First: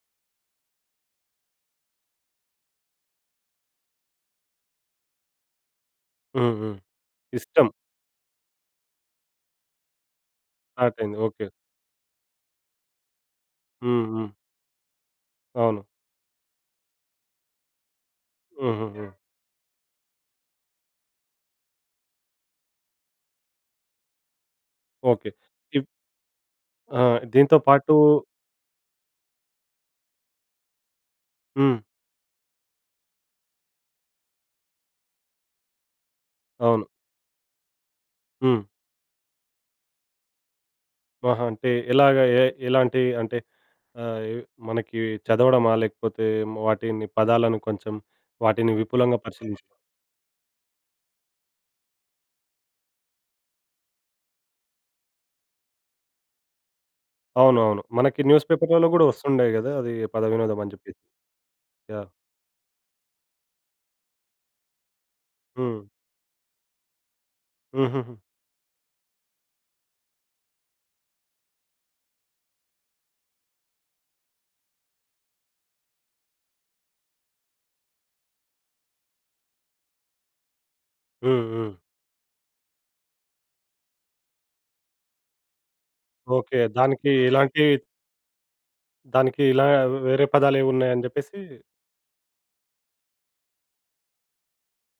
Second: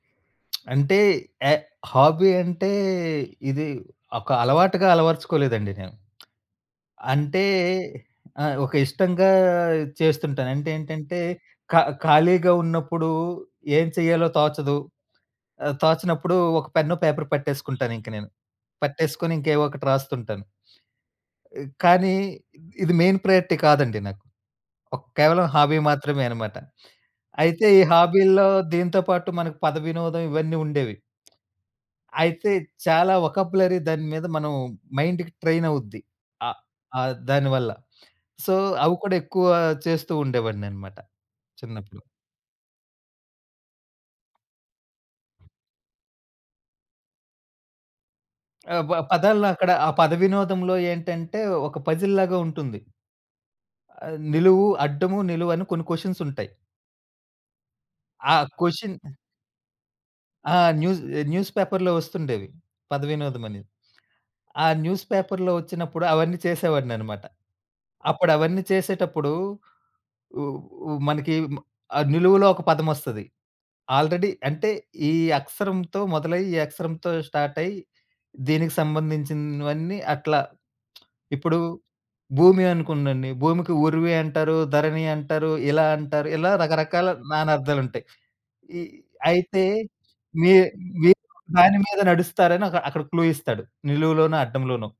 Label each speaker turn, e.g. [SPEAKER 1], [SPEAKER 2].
[SPEAKER 1] అంటే, yeah! Hobby అంటే, ఇది ఒక అలవాటుగా అలవర్చుకోలేదండి నేను.
[SPEAKER 2] హ్మ్. హ్మ్.
[SPEAKER 1] అంటే
[SPEAKER 2] ఇష్టం.
[SPEAKER 1] ఆహ్, ఒక ఇష్టంగా చేస్తుంటాను. అంటే
[SPEAKER 2] స్టార్ట్ అయింది.
[SPEAKER 1] ఏంటంటే
[SPEAKER 2] ఓకే.
[SPEAKER 1] ఖ ఖాళీగా ఉన్నప్పుడు ఏం
[SPEAKER 2] హ్మ్.
[SPEAKER 1] చేయాలో
[SPEAKER 2] హ్మ్.
[SPEAKER 1] తోచదు. ఆహ్,
[SPEAKER 2] అవును.
[SPEAKER 1] తోచనప్పుడు ఒక పెన్ను, పేపరు పట్టేసుకుంటాను ఇంక నేను.
[SPEAKER 2] హుహుహు.
[SPEAKER 1] పట్టేసుకొని ఇంకా ఏవో ఒకటి రాస్తుంటాను. కానీ ఇది మెయిన్ ప్రయారిటీ కాదండి నాకు. ఒక
[SPEAKER 2] ఓకే.
[SPEAKER 1] కేవలం హాబీ
[SPEAKER 2] ఇ
[SPEAKER 1] మాత్రమే అనమాట.
[SPEAKER 2] ఆ! దీంతో
[SPEAKER 1] అయితే ఈ
[SPEAKER 2] పాటు
[SPEAKER 1] హాబీల్లో దీనితో పాటు మనకు పదవినోదం ఇవన్నీ ఉండేవి.
[SPEAKER 2] హ్మ్.
[SPEAKER 1] అయితే చాలా వొకాబులరీ దాని మీద మనం మైండ్‌కి ట్రైన్ అవుద్ది. ఆహ్,
[SPEAKER 2] అవును.
[SPEAKER 1] ఆహ్, దానివల్ల. సో
[SPEAKER 2] హ్మ్.
[SPEAKER 1] అవి కూడా ఎక్కువ చేస్తూ ఉండేవాడినన్నమాట
[SPEAKER 2] ఆహా! అంటే
[SPEAKER 1] చిన్నప్పుడు.
[SPEAKER 2] ఎలాగా ఎ ఎలాంటి అంటే ఆహ్, మనకి చదవడమా? లేకపోతే వాటిని పదాలను కొంచెం వాటిని
[SPEAKER 1] ఆహ్, ప
[SPEAKER 2] విపులంగా పరిశీలించడం.
[SPEAKER 1] పదాలనక్కడ ఆ పద వినోదంలో ఏంటంటే ఒక పజిల్‌‌‌‌‌‌‌ లాగా ఉంటుంది. ఆహ్, నిలువు, అడ్డము, నిలువు అని కొన్ని క్వషన్స్ ఉంటాయి.
[SPEAKER 2] అవునవును. మనకి
[SPEAKER 1] ఆ
[SPEAKER 2] న్యూస్ పేపర్లలో
[SPEAKER 1] క్వషన్
[SPEAKER 2] కూడా వస్తుండేయి గదా! అది పద
[SPEAKER 1] ఆ!
[SPEAKER 2] వినోదమని జెప్పి.
[SPEAKER 1] న్యూజ్ న్యూస్ పేపర్‌లో
[SPEAKER 2] యాహ్!
[SPEAKER 1] వస్తుండేవి, పదవినోదమని. ఆ న్యూస్ పేపర్‌లో
[SPEAKER 2] హ్మ్.
[SPEAKER 1] వచ్చినప్పుడు అవన్నీ చేసేవాడినిన్నమాట.
[SPEAKER 2] హూహూహు.
[SPEAKER 1] అప్పుడు అవన్నీ చేసేటప్పుడు ఉ ఉ మనకి ఆహ్, నిలువులో ఒక పదమస్తది. ఆల్రెడీ అంటే ఈ అక్షరంతో మొదలై, ఈ అక్షరంతో స్టార్ట్ అయ్యి, దీనికి సంబంధించినవన్నీ అట్లా
[SPEAKER 2] హ్మ్.
[SPEAKER 1] ఇప్పుడు
[SPEAKER 2] హ్మ్.
[SPEAKER 1] భూమి అనుకుంనండి. భూమికి ఉరివి అంటారు. ధరణి అంటారు. ఇలా అంటారు. ఇలా
[SPEAKER 2] ఓకే.
[SPEAKER 1] రకరకాల
[SPEAKER 2] దానికి ఇలాంటి
[SPEAKER 1] నానార్దాలుంటయి. ఇ
[SPEAKER 2] దానికి
[SPEAKER 1] అయితే
[SPEAKER 2] ఇలా వేరే
[SPEAKER 1] మీ
[SPEAKER 2] పదాలేమున్నాయని
[SPEAKER 1] మీరు
[SPEAKER 2] జెప్పేసి
[SPEAKER 1] దాని మీద నడుస్తారని అక్క అక్కడ క్లూ ఇస్తాడు. నిలువులోనో, అడ్డంలోనో.